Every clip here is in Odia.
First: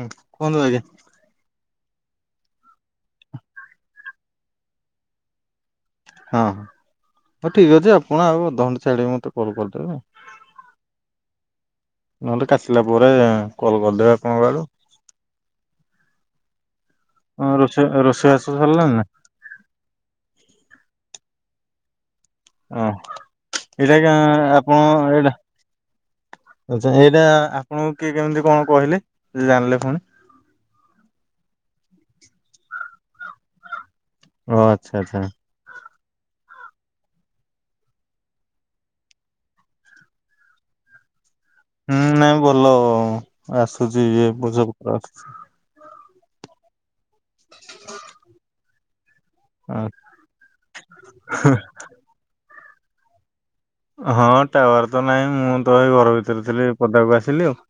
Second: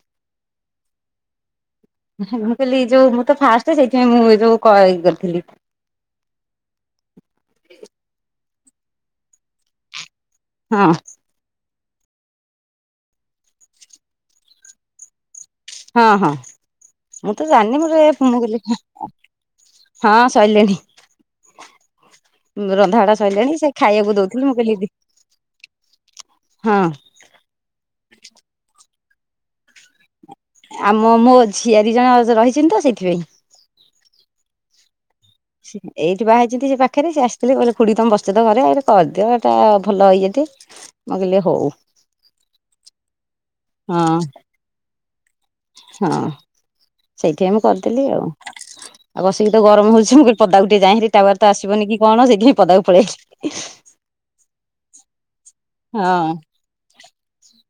ହୁଁ କୁହନ୍ତୁ ଆଜ୍ଞା? ମୁଁ କହିଲି ଯୋଉ ମୁଁ ତ ଫାଷ୍ଟ ସେଇଥିପାଇଁ ମୁଁ ଯୋଉ ଇଏ କରିଥିଲି? ହଁ ହଁ ହଉ ଠିକ ଅଛି ଆପଣ ଆଉ ଅଧଘଣ୍ଟା ଛାଡ଼ିକି ମତେ କଲ୍ କରିଦେବେ। ହଁ। ନହେଲେ କାଆସିଲା ପରେ କଲ୍ କରିଦେବେ ଆପଣଙ୍କ ଆଡ଼ୁ ହଁ ହଁ ମୁଁ ତ ହଁ ଜାଣିନି ରୋଷେଇ ମୋର କାମ ରୋଷେଇବାସ କଲି ସରିଲାଣି ନା? ହଁ ସରିଲାଣିି। ହଁ ରନ୍ଧାବଡା ସରିଲାଣି ସେ ଏଇଟା ଖାଇବାକୁ ଦଉଥିଲି ମୁଁ କହିଲି ଦେ ଆଛା ଏଇଟା ଆପଣଙ୍କୁ କିଏ କେମିତି କଣ କହିଲେ ଯେ ଜାଣିଲେ ପୁଣି? ଆମ ମୋ ଝିଆରି ଜଣ ରହିଛନ୍ତି ତ ସେଇଥିପାଇଁ ଓ ଆଚ୍ଛା ଆଚ୍ଛା। ଏଇଠି ବାହା ହେଇଛନ୍ତି ସେ ପାଖରେ ସେ ଆସିଥିଲେ କୋଇିଲେ ଖୁଡି ତମ ବସି ତ ଘରେ କରିଦିଅ ଏଟା ଭଲ ଇଏଟେ। ମୁଁ କହିଲି ହଉ ହୁଁ ନାଇଁ ଭଲ ଆସୁଛି ହଁ ଇଏ ବୂଜତ୍ର ଆସୁଛି। ହଁ ସେଇଠି ପାଇଁ ମୁଁ କରିଦେଲି ଆଉ ଆଉ ବସିକି ତ ଗରମ ହଉଛି ମୁଁ ପଦାକୁ ଟିକେ ଯାଏ ଟାୱାର ତ ଆସିବନି କି କଣ ସେଇଥି ପାଇଁ ପଦାକୁ ପଳେଇ ହଁ ଟାୱାର ତ ନାହିଁ ମୁଁ ତ ଏଇ ଘର ହଁ ଭିତରେ ଥିଲି ପଦାକୁ ଆସିଲି ଆଉ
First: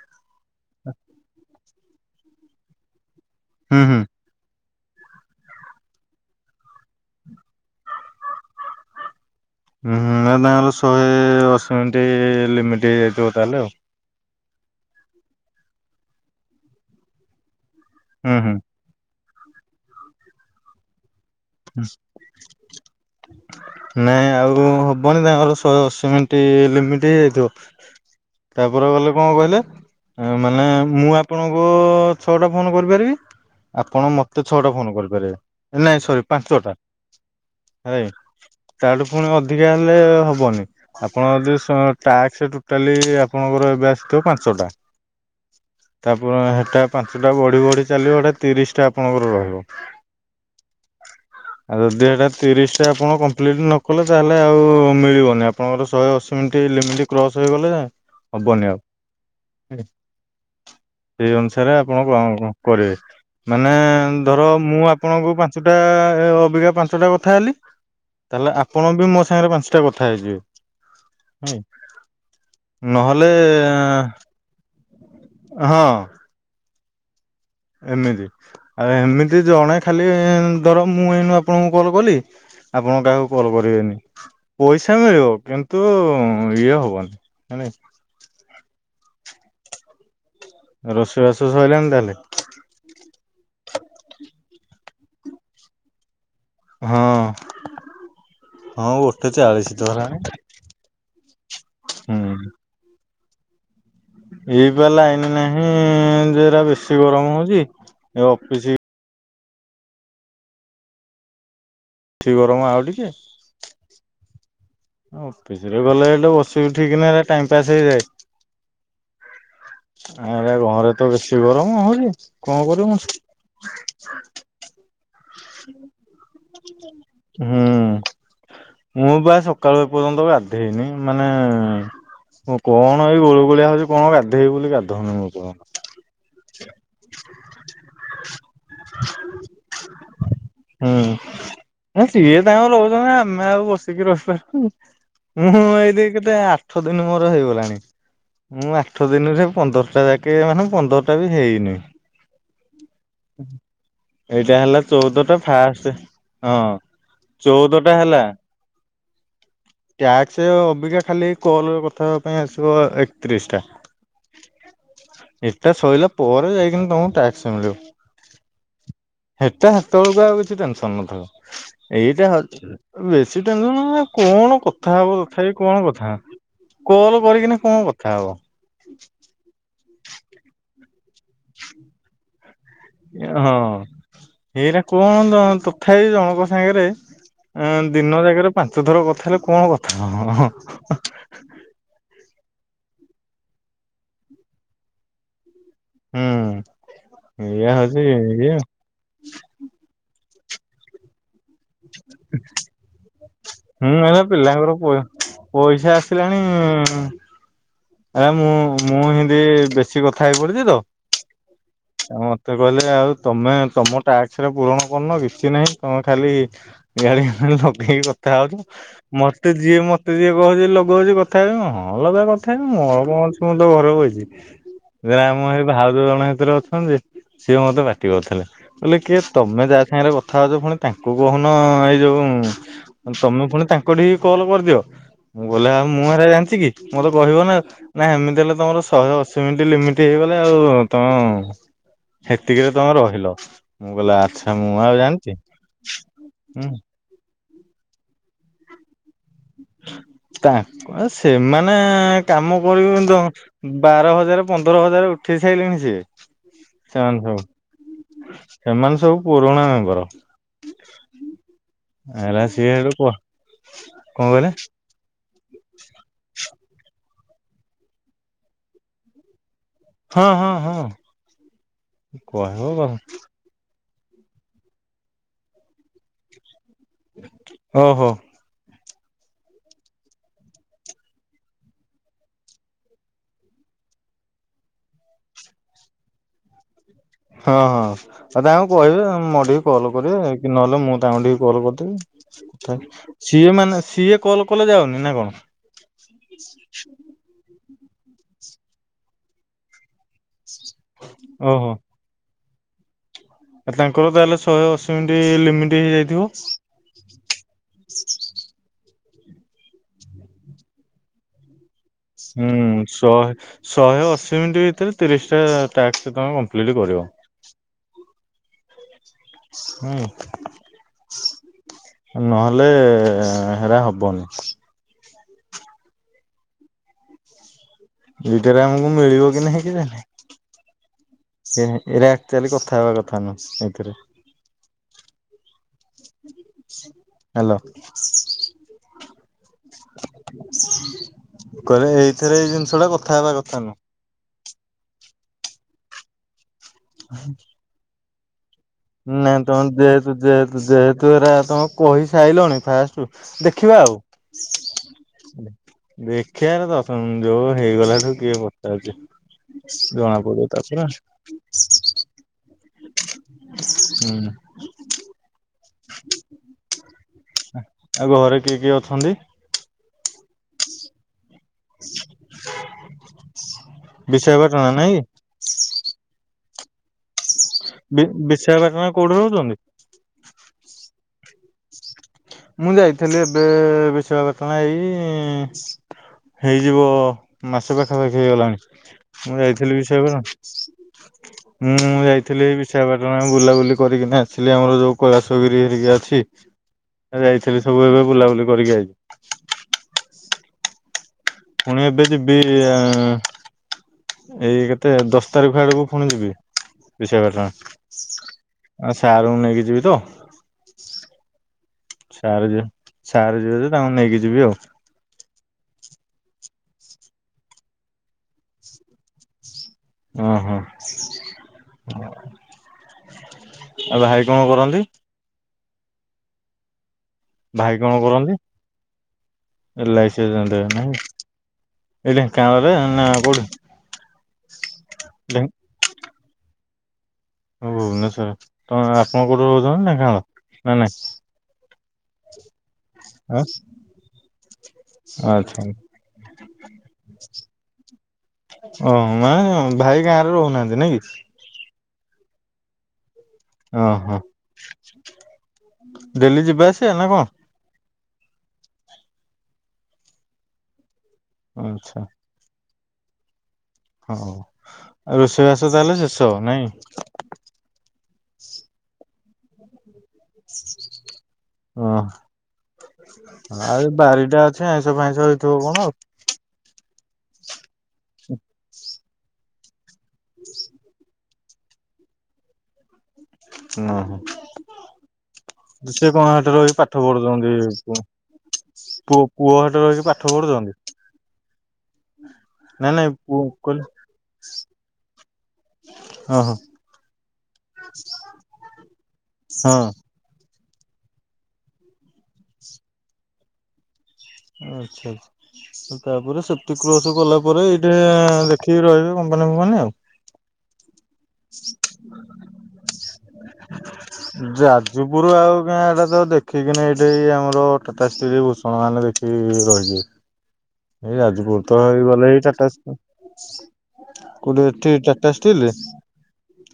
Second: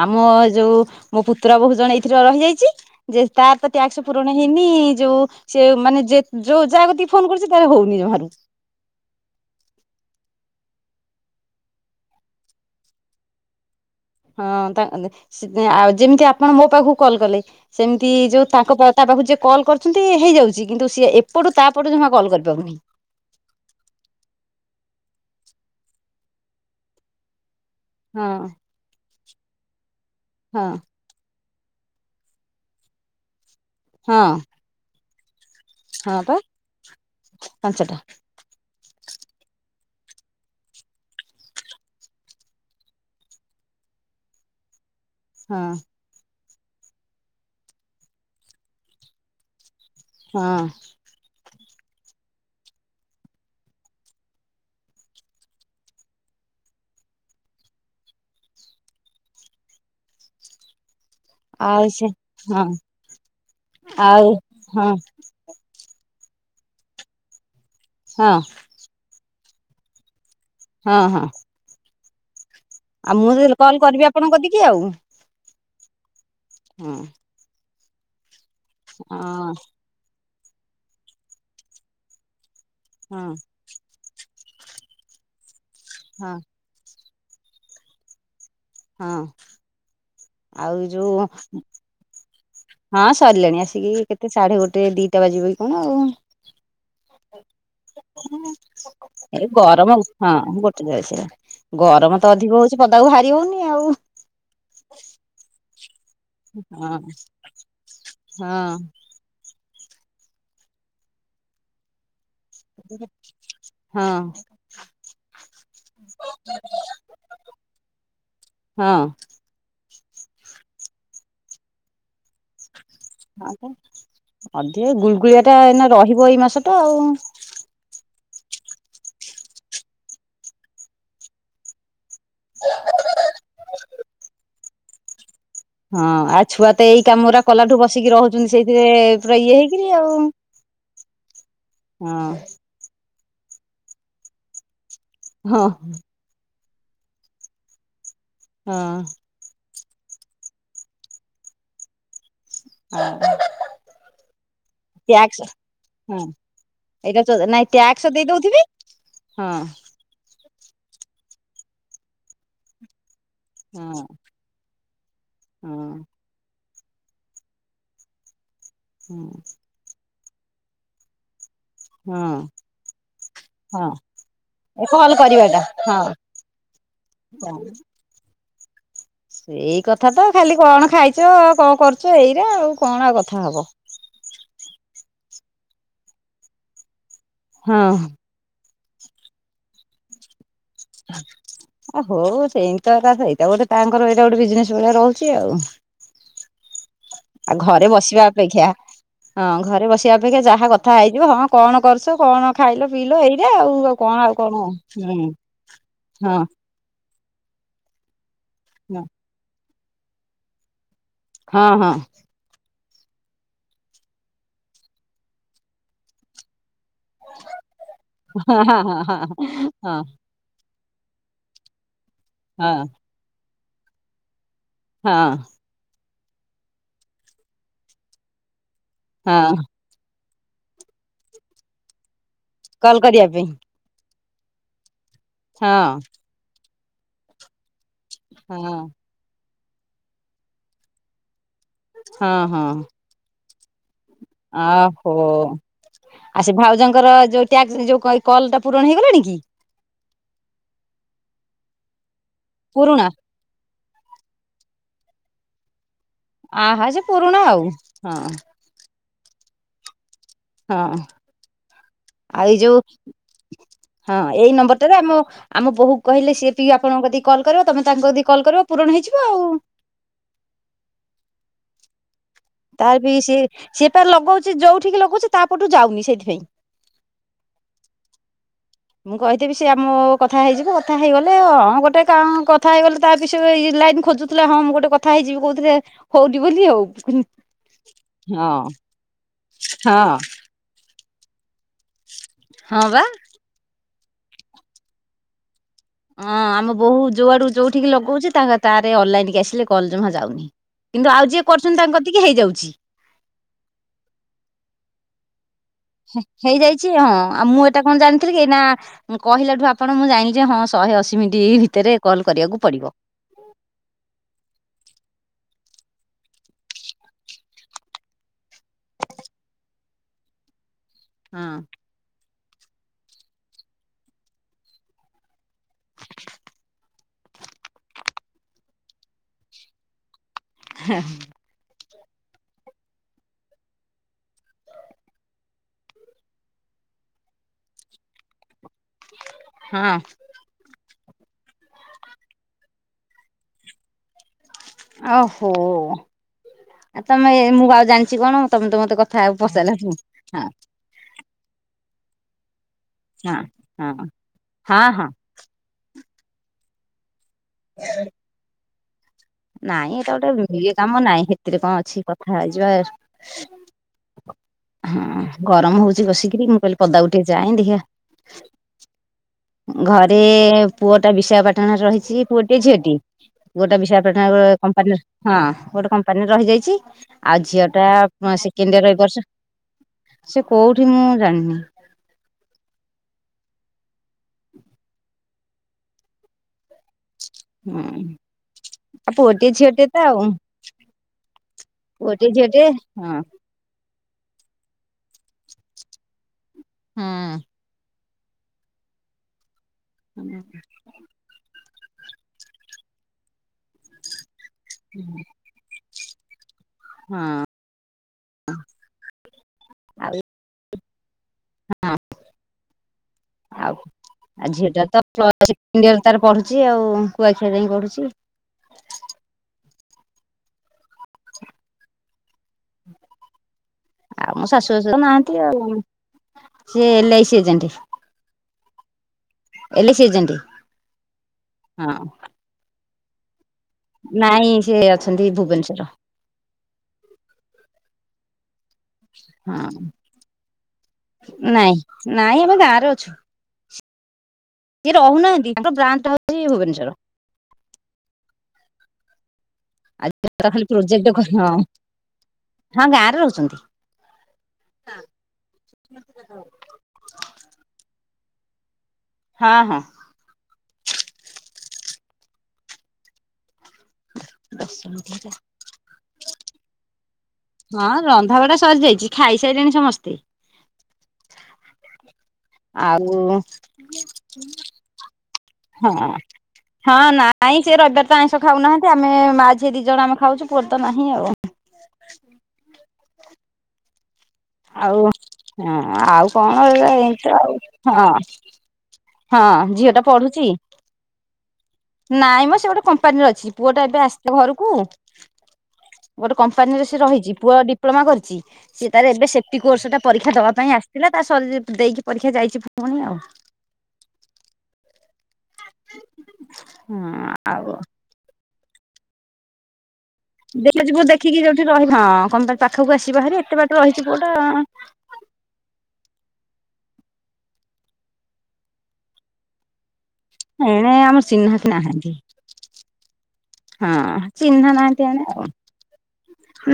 ଆମ ଯୋଉ ମୋ ପୁତ୍ର ବୋହୁ ଜଣେ ଏଇଥିରେ ରହିଯାଇଛି ଯେ ତାର ତ ହୁଁ ହୁଁ ଟେକ୍ସ ପୁ ରଣ ହେଇନି ଯୋଉ ସେ ମାନେ ଯେ ଯୋଉ ଯାହା ପାଖକୁ ଫୋନ କରୁଛି ତାଲେ ହଉନି ଜମାରୁ ହୁଁ ନା ନା ଶହେ ଅଶୀ ମିନିଟ ଲିମିଟ୍ ହେଇଯାଇଥିବ ତାହେଲେ ଆଉ ହଁ ତା ଆଉ ଯେମିତି ଆପଣ ମୋ ପାଖକୁ କଲ୍ କଲେ ସେମିତି ହୁଁ ଯୋଉ ହୁଁ। ତାଙ୍କ ପା ତା ପାଖ ଯିଏ କଲ୍ କରୁଛନ୍ତି ହେଇଯାଉଛି କିନ୍ତୁ ସିଏ ଏପଟୁ ତାପଟୁ ଜମା କଲ୍ କରିପାରୁନାହିଁ। ନାଇଁ ଆଉ ହବନି ତାଙ୍କର ଶହେ ଅଶ ମିନିଟ ଲିମିଟ ହେଇଯାଇଥିବ। ହଁ। ତାପରେ କଲେ କଣ କହିଲେ ମାନେ ହଁ ମୁଁ ଆପଣଙ୍କୁ ଛଅଟା ଫୋନ କରିପାରିବି ଆପଣ ହଁ ମତେ ଛଅଟା ଫୋନ କରିପାରିବେ। ନାଇଁ ହଁ ସରି ପା ପାଞ୍ଚଟା ପାଞ୍ଚଟା ହେଲାକି। ତାଠୁ ପୁଣି ଅଧିକା ହେଲେ ହବନି। ଆପଣ ଯଦି ଟାକ୍ସ ଟୋଟାଲି ଆପଣଙ୍କର ଏବେ ଆସିଥିବ ପାଞ୍ଚ ଟା ହଁ। ତାପରେ ସେଟା ପାଞ୍ଚଟା ବଢି ବଢି ଚାଲିବ ଏଟା ତିରିଶଟା ଆପଣଙ୍କର ରହିବ। ହଁ। ଆଉ ଯଦି ଏଟା ତିରିଶଟା ଆପଣ କମ୍ପ୍ଲିଟ ନ କଲେ ତାହେଲେ ଆଉ ମିଳିବନି ଆପଣଙ୍କର ଶହେ ଅଶୀ ମିନିଟ୍ମ। କ୍ରସ ହେଇଗଲେ ହବନି ଆଉ ସେଇ ଅନୁସାରେ ଆଉ ଆପଣ ସେ କଣ କଣ ହଁ କରିବେ ମାନେ ଆଉ ଧର ମୁଁ ହଁ ଆପଣଙ୍କୁ ପାଞ୍ଚଟା ଅବିଜୟ ପାଞ୍ଚଟା କଥା ହେଲି ହଁ ତାହେଲେ ଆପଣ ବି ମୋ ସାଙ୍ଗରେ ପାଞ୍ଚଟା କଥା ହେଇଯିବେ। ହଁ ହଁ। ନହେଲେ ଆଁ ତମ କତିକି କିି ଆଉ ହଁ ହୁଁ ଏମିତି ଆଉ ଏମିତି ହଁ ଜଣେ ଖାଲି ଧର ମୁଁ ଏଇନେ ଆପଣଙ୍କୁ କଲ କଲି ଆପଣ ହଁ କାହାକୁ କଲ୍ କରିବେନି ପଇସା ମିଳିବ କିନ୍ତୁ ହଁ ଇଏ ହବନି [unintelligible] ହଁ ଆଉ ଯୋଉ ଲନ୍ ଦେଲେ ହଁ ସରିଲାଣି ଆସିକି କେତେ ସାଢେ ଗୋଟେ ଦିଟା ବାଜିବ କି କଣ ହଁ ଆଉ ହଁ ଗୋଟେ ଏ ଚାଳିଶ ତ ଗରମ ହେଲାଣି ହଁ ଗୋ- ଗରମ ତ ହୁଁ। ଅଧିକ ହଉଛି ପଦାକୁ ବାହାରି ହଉନି ଆଉ ଏଇପା ଲାଇନ ନାହିଁ ଯେରା ବେଶୀ ହଁ ଗରମ ହଉଛି ଏ ହଁ ଅଫିସ ବେଶୀ ଗରମ ଆଉ ଟିକେ ହଁ ଅଫିସରେ ଗଲେ ଏଠୁ ବସି ଉଠିକିନା ହେଲା ଟାଇମ ପାସ୍ ହଁ। ହେଇଯାଏ ଆ ଘରେ ତ ବେଶୀ ଗରମ ହଉନି କଣ କରି ମୁଁ ଅଧିକ ଗୁଳଗୁଳିଆଟା ଏଇନା ରହିବ ଏଇ ମାସଟା ଆଉ ହୁଁ ମୁଁ ବା ସକାଳୁ ଏ ପର୍ଯ୍ୟନ୍ତ ଗାଧେଇନି ମାନେ କଣ ଏଇ ଗୁଳୁ ଗୁଳିଆ ହଉଛି କଣ ଗାଧୋଇେବୁ ବୋଲି ଗାଧଉନି ବର୍ତ୍ତମାନ ହଁ ଆଉ ଛୁଆ ତ ଏଇ କାମରା କଲା ଠୁ ବସିକି ରହୁଛନ୍ତି ସେଇଥିରେ ପୁରା ଇଏ ହେଇକରି ଆଉ ହୁଁ ନା ହଁ ସିଏ ତାଙ୍କୁ ରହୁଛନ୍ତି ଆମେ ଆଉ ବସିକି ରହିପାରୁନୁ ହଁ ମୁଁ ଏଇଠି କେତେ ଆଠ ଦିନ ମୋର ହେଇଗଲାଣି ମୁଁ ହଁ ଆଠ ଦିନରେ ପନ୍ଦରଟା ଯା କେ ମାନେ ପନ୍ଦରଟା ବି ହେଇନି ହଁ ଏଇଟା ହେଲା ଚଉଦ ଟା ଟ୍ୟାକ୍ସ ଫାଷ୍ଟ ହଁ ହଁ ଏଇଟା ନାଇଁ ଚଉଦଟା ଟ୍ୟାକ୍ସ ହେଲା ଦେଇ ଦଉଥିବି ହଁ ଟ୍ୟାକ୍ସ ଅବିକା ଖାଲି କଲ କଥା ହେବା ପାଇଁ ଆସିବ ତିରିଶଟା ହଁ ଏଟା ହଁ ଶୋଇଲା ପରେ ଯାଇକିନି ତମକୁ ଟ୍ୟାକ୍ସ ମିଳିବ ହଁ ହେଟା ସେତେବେଳକୁ ଆଉ କିଛି ଟେନସନ ନ- ହ ହଁ ଏଇଟା ହ ବେଶୀ ହଁ ଟେନସନ କଣ କଥା କଲ୍ ହବ ତଥାପି କରିବାଟା କଣ କଥା କଲ କରିକିନା କଣ କଥା ହବ? ଏଇ କଥା ତ ଖାଲି କଣ ଖାଇଛ କଣ କରୁଛ ଏଇଆ ଆଉ କଣ ଆଉ କଥା ହଁ ହବ। ଏଇଟା କଣ ତଥାପି ଜଣଙ୍କ ସାଙ୍ଗରେ ଆ ହଁ ଦିନ ଜାକରେ ପାଞ୍ଚ ଥର କଥା ହେଲେ କଣ କଥା ହେବ [unintelligible] ଆ ହଉ ସେଇମିତ ତା ସେଇଟା ଗୋଟେ ତାଙ୍କର ଏଇଟା ଗୋଟେ ବିଜନେସ ଭଳିଆ ରହୁଛି ଆଉ ହୁଁ ଆଉ ଏଇଆ ଘରେ ହଉଛି ବସିବା ଇଏ ଅପେକ୍ଷା ହଁ ଘରେ ବସିବା ଅପେକ୍ଷା ଯାହା କଥା ହେଇଯିବ ହଁ କଣ କରୁଛ କଣ ଖାଇଲ ପିଇଲ ଏଇଟା ହୁଁ ଆଉ ଏରା କଣ ଆଉ କଣ ପିଲାଙ୍କର ପ ପଇସା ଆସିଲାଣି ଆରେ ମୁଁ ମୁଁ ହିନ୍ଦୀ ବେଶୀ କଥା ହେଇ ପଡିଛି ତ ହଁ ହଁ ଆଉ ମୋତେ କହିଲେ ଆଉ ତମେ ତମ ଟାକରେ ପୂରଣ କରୁନ କିଛି ନାହିଁ ତମେ ଖାଲି ଗାଳି ଲଗେଇକି କଥା ହଉଛ ହଁ ମୋତେ ଯିଏ ହଁ ମୋତେ ଯିଏ ଲଗ ହଉଛି ଲଗ ହଉଛି କଥା ହେବି ହଁ ଲଗା କଥା ହେବି ହଁ ମୋର କଅଣ ଅଛି ମୁଁ ତ ଘର ବଇଛି ହଁ ଆମ ସେଇ ଭାଉଜ ଜଣେ ଭିତରେ ଅଛନ୍ତି ସିଏ ମୋତେ ପାଟି କରିଥିଲେ ବୋଇଲେ କିଏ ହଁ ତମେ ଯା ସାଙ୍ଗରେ କଥା ହଉଛ ପୁଣି ତାଙ୍କୁ କହୁନ ଏଇ ଯୋଉ କଲ୍ କରିବା ତମେ ପାଇଁ ପୁଣି ତାଙ୍କୁ ଠିକି କଲ କରିଦିଅ ମୁଁ କହିଲ ହଁ ମୁଁ ଏରା ଜାଣିଛି କି ମୋତେ କହିବ ନା ନା ଏମିତି ହେଲେ ହଁ ତମର ଶହେ ଅଶୀ ମିନିଟ୍ ଲିମିଟ୍ ହେଇଗଲା ଆଉ ତମ ସେତିକିରେ ତମେ ରହିଲ ମୁଁ କହିଲି ଆଚ୍ଛା ମୁଁ ଆଉ ଓହୋ ଜାଣିଛି ଆଉ ସେ ହୁଁ। ଭାଉଜଙ୍କର ଯୋଉ ଟ୍ୟାକ୍ସ ଯେଉ କଲ୍ କଲ୍ ଟା ପୂରଣ ହେଇଗଲାଣି କି? ତାଙ୍କ ସେମାନେ କାମ ପୁରୁଣା କରିବେନି ତ ବାର ହଜାର ପନ୍ଦର ହଜାର ଉଠେଇ ସାଇଲେଣି ସିଏ। ଆହା ସେ ସେମାନେ ପୁରୁଣା ସବୁ ଆଉ ହଁ। ସେମାନେ ସବୁ ପୁରୁଣା ମେମ୍ବର। ହଁ ଆଉ ହେଲା ଏଇ ସିଏ ଯେଉ ହେଠୁ କୁହ ହଁ କଣ କହିଲେ ଏଇ ନମ୍ବର ଟେରେ ଆମ ଆମ ବୋହୁକୁ କହିଲେ ସିଏ ଟିକେ ଆପଣଙ୍କ କତିକି କଲ କରିବ ତମେ ତାଙ୍କ କତିକି କଲ କରିବ ପୂରଣ ହେଇଯିବ ଆଉ। ହଁ ହଁ ହଁ। କୁହଁ। ତାର ବି ସେ ସିଏ ପା ଲଗଉଚି ଯୋଉଠିକି ଲଗଉଛି ତାପଟୁ ଯାଉନି ସେଇଥିପାଇଁ। ଓ ହୋ। ମୁଁ କହିଥବି ସିଏ ଆମ କଥା ହେଇଯିବ କଥା ହେଇଗଲେ ହଁ ଗୋଟେ କାମ କଥା ହେଇଗଲେ ତା ପିଛେ ଇଏ ଲାଇନ ଖୋଜୁ କହୁଥିଲା ହଁ ମୁଁ ଗୋଟେ କଥା ହେଇଯିବି କହୁଥିରେ ହଉନି ବୋଲି ଆଉ। ହଁ ହଁ ଆଉ ହଁ ତାଙ୍କୁ କହିବେ ମୋ ଟିକି କଲ୍ ହଁ କରିବେ କି ନହେଲେ ମୁଁ ତାଙ୍କୁ ଟିକେ କଲ୍ କରିଦେବି। ହଁ ବା ସିଏ ମାନେ ସିଏ କଲ କଲେ ଯାଉନି ନା କଣ? ହଁ ଆମ ବୋହୁ ଯୋଉଆଡୁ ଯୋଉଠିକି ଲଗଉଚି ତାହା ତାରେ ଅନଲାଇନ କି ଆସିଲେ କଲ ଜମା ଯାଉନି। କିନ୍ତୁ ଆଉ ଯିଏ କରୁଚନ୍ତି ତାଙ୍କ କତିକି ହେଇଯାଉଛି। ଆ ତାଙ୍କର ତାହେଲେ ଶହେ ଅଶି ମିନିଟି ଲମିଟି ହେଇଯାଇଛି ହଁ ଆଉ ମୁଁ ଏଟା କଣ ଜାଣିଥିଲି କି ଏଇନା ମୁଁ କହିଲା ଠୁ ଆପଣ ମୁଁ ଜାଇଁଲି ଯେ ହଁ ଶହେ ଅଶୀ ମିନିଟ୍ ଏହି ଭିତରେ କଲ୍ ହୁଁ କରିବାକୁ ପଡିବ। ଶଏ ଶହେ ଅଶୀ ମିନିଟ୍ ଭିତରେ ତିରିଶ୍ ଟା ଟାସ୍କ ତମେ କମ୍ପ୍ଲିଟ୍ କରିବ। ହୁଁ। ହଁ। ନହେଲେ ହେରା ହବନି। ଏଇଟାରେ ଆମକୁ ମିଳିବ କି ନାହିଁ କେଜାଣି। ହା। ଏଁ ଏରା ଆକ୍ଚ୍ୟଲି କଥା ହେବା କଥା ନୁହଁ ଏଇଥିରେ। ହ୍ୟାଲୋ। ହଁ। କହିଲେ ଏଇଥରେ ଏଇ ଜିନିଷ ଟା କଥା ହେବା କଥା ନୁଁ। ଆହୋ ଆଉ ତମେ ଏ ମୁଁ ଆଉ ଜାଣିଛି କଣ ତମେ ତ ମତେ କଥା ଆଉ ନାଇଁ ତମେ ପଚାରିଲା ହଁ ଯେହେତୁ ଯେହେତୁ ଯେହେତୁ ଏରା ତମେ କହିସାଇଲଣି ଫାଷ୍ଟ ରୁ ହଁ ଦେଖିବା ହଁ ଆଉ। ହଁ ହଁ। ଦେଖିବାରେ ଦଶ ମ ଯୋଉ ହେଇଗଲାଠୁ କିଏ ପଚାରୁଚି। ନାଇଁ ଏଟା ଗୋଟେ ଏଇ କାମ ନାଇଁ ହେଥିରେ କଣ ଅଛି କଥା ହେଇ ଯିବା। ହୁଁ। ହଁ ଗରମ ହଉଛି ବସିକିରି ମୁଁ କହିଲି ପଦାକୁ ଟିକେ ଯାଏଁ ଦେଖିଆଁ। ଆଉ ଘରେ କିଏ କିଏ ଅଛନ୍ତି? ଘରେ ପୁଅ ଟା ବିଶାଖାପାଟାଣାରେ ରହିଛି ପୁଅଟି ଝିଅଟିଏ ପୁଅ ଟା ବିଶାଖା ପାଟାଣାରେ ଗୋ ପାଟଣା ନାଇଁ କମ୍ପାନୀରେ ହଁ ଗୋଟେ କମ୍ପାନୀରେ ରହିଯାଇଛି। ଆଉ ଝିଅ ଟା କି ବିଶାଖା ପାଟଣା ସେକେଣ୍ଡିଇୟର କୋଉଠି ଏବର୍ଷ ରହୁଛନ୍ତି? ସେ କୋଉଠି ମୁଁ ଜାଣିନି। ମୁଁ ଯାଇଥିଲି ଏବେ ବିଶାଖାପାଟଣା ଏଇ ହେଇଯିବ ମାସେ ପାଖା ହୁଁ ପାଖି ହେଇଗଲାଣି ଆଉ ମୁଁ ପୁଅଟିଏ ଯାଇଥିଲି ଝିଅଟିଏ ତ ଆଉ ବିଶାଖାପାଟଣା। ମୁଁ ପୁଅଟିଏ ଯାଇଥିଲି ଝିଅଟିଏ ହଁ। ବିଶାଖାପାଟଣା ବୁଲାବୁଲି କରିକି ନା ଆସିଲି ଆମର ଯୋଉ କୈଳାଶ ଗୀରି ହେରିକା ଅଛି। ହଁ ଯାଇଥିଲି ସବୁ ଏବେ ବୁଲାବୁଲି କରିକି ଆଇଲି। ହୁଁ। ପୁଣି ଏବେ ଯିବି ଏଇ କେତେ ଦଶ ତାରିଖ। ଦଶ ତାରିଖକୁ ଫୁଣି ଯିବି ବିଶାଖାପାଟଣା। ଆ ସାରୁଙ୍କୁ ନେଇକି ଯିବି ତ। ଆଉ ସାର ଯିବେ ସାର୍ ଯିବେ ଯେ ତାଙ୍କୁ ନେଇକି ଯିବି ଆଉ। ଜିଆ ଡି ତାର ପଢୁଛି ଆଉ କୁଆଖିଆ ଯାଇ ପଢୁଛି। ଓ ହଁ ହ ଆଉ ମୋ ଶାଶୁ କରନ୍ତି? ଶଶୁର ନାହାନ୍ତି ଆଉ ସିଏ ଭାଇ କଣ କରନ୍ତି ଏଲ ଆଇ ସି ଏଜଟ ନାହିଁ ହଁ। ଏଟା କ୍ୟାମରାରେ ନା କେଉଁଠି। ନାଇଁ ସେ ଅଛନ୍ତି ଭୁବନେଶ୍ଵର। ହଉ ଭୁବେନେଶ୍ଵ ର ତ ଆପଣ କୋଉଠୁ ହଁ। ରହୁଛନ୍ତି ନାଇ ଗାଁରେ ନାଇଁ ନାଇଁ ନାଇ। ଆମେ ଗାଁ ହଁ। ସିଏ ରହୁନାହାନ୍ତି ଆମର ବ୍ରାଞ୍ଚ ଅଛି ଭୁବନେଶ୍ଵର। ଓ ମା ଆଜି ଖାଲି ପ୍ରୋଜେକ୍ଟ କରିବ ହଁ ଗାଁରେ ରହୁଛନ୍ତି। ଓହୋ ଡେଲି ଯିବାେ ଆସିବା ନା କଣ? ହଁ ହଁ। ଆଚ୍ଛା। ଦଶ ମିନିଟ ହଁଉ ହେଲା। ରୋଷେଇବାସ ଚାଲିଛି ସବ୍ ନାଇଁ? ହଁ ରନ୍ଧା ବଢା ସରିଯାଇଛି ଖାଇସାରିଲେଣି ସମସ୍ତେ। ଓହ୍। ଆଉ ଆଉ ବାରି ଟା ଅଛି ଆଇଁଷ ଫାଇଁସ ହେଇଥିବ କଣ ଆଉ? ହଁ ହଁ ନାଇଁ ସିଏ ରବିବାର ତ ଆଇଁଷ ଖାଉନାହାଁନ୍ତି ଆମେ ମା ଝିଅ ଦି ଜଣ ଆମେ ଖାଉଛୁ ପୁଅର ତ ନାହି। ହଉ। ଓ ହ। ଆଉ ହଁ ଆଉ କଣ ରହିକି ଏୟା ପାଠ ଏମିତି ପଢୁଛନ୍ତି ଆଉ ହଁ। ପୁଅ ହଁ ପୁଅ ହେଠି ଝିଅ ଟା ରହିକି ପାଠ ପଢୁଚି। ପଢୁଛନ୍ତି? ନାଇଁ ମ ସିଏ ଗୋଟେ ନାଇଁ ନାଇଁ କପାନୀର ଅଛି ପୁଅ କହିଲି ଟା ଏବେ ଆସି ଘରକୁ ଗୋଟେ ଓହୋ ହଁ କମ୍ପାନୀରେ ସେ ରହିଛି ପୁଅ ଡିପ ଡିପ୍ଲୋମା କରିଛି ସେ ତାର ଏବେ ସେପ୍ଟି ହଁ କୋର୍ସଟା ପରୀକ୍ଷା ଦବା ପାଇଁ ଆସିଥିଲା ତା ସର ଦେଇକି ପରୀକ୍ଷା ଯାଇଚି ପୁୁଣି ଆଉ। ଆଚ୍ଛା ତାପରେ ସେପ୍ଟୀ ହଁ କ୍ରୋସ୍ କଲା ପରେ ଆଉ ଏଠେ ଦେଖ ଖିକି ରହିବେ କମ୍ପାନ ଫମ୍ପାନୀ ରେ ଆଉ। [unintelligible] ଯିବୁ ଦେଖିକି ଯୋଉଠି ରହିବ ହଁ କଣ ପାଖକୁ ଆସିବା ହରି ଏତେ ବାଟ ରହିଛି ପୁଅ ଟା। ପୁର ଆଉ କାଇଁ ଏଇଟା ତ ଦେଖିକିନା ଏଇଠି ଆମର ଟାଟା ଷ୍ଟିଲ ଭୂଷଣ ମାନ ଦେଖିକି ରହିଯିବେ। ଏଣେ ଏଇ ଆମର ଚିହ୍ନା ଯାଜପୁର କେହି ତ ନାହାନ୍ତି। ହେଇଗଲେ ଏଇ ଟାଟା ହଁ କୋଉଠି ଚିହ୍ନା ଏଠି ନାହାନ୍ତି ଏଣେ ଟାଟା ଆଉ। ଷ୍ଟିଲ୍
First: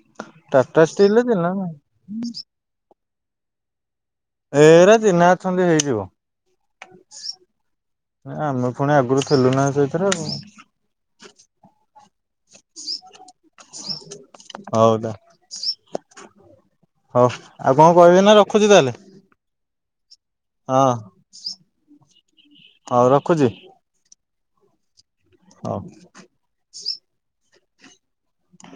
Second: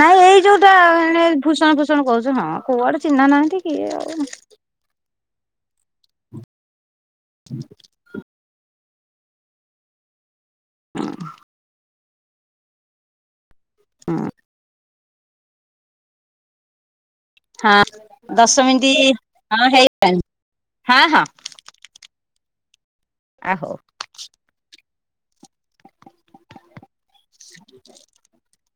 ନାଇଁ ଏଇ ଯୋଉଟା ଟାଟା ଷ୍ଟିଲ୍ ଏ ଥିଲା ନା ଭୂଷଣ ଫୂଷଣ କହୁଛୁ ହଁ କୋଉଆଡେ ଚିହ୍ନା ନାହାନ୍ତି କିଏ ଆଉ ଏରା ଚିହ୍ନା ଅଛନ୍ତି ହେଇଯିବ। [inaudible] ଆମେ ଫୁଣି ଆଗରୁ ଥିଲୁ ନା ସେଇଥିରେ ଆଉ। ଆଁ ହ। ହଉଦ। ହଉ ଆଉ କଣ କହିବେ ନା ହଁ ଦଶ ରଖୁଛି ତାହେଲେ। ମିନିଟ୍ [unintelligible] ହଁ ହଁ। ହଉ ରକ୍। ଆ ହଉ। ହଉ। [inaudible]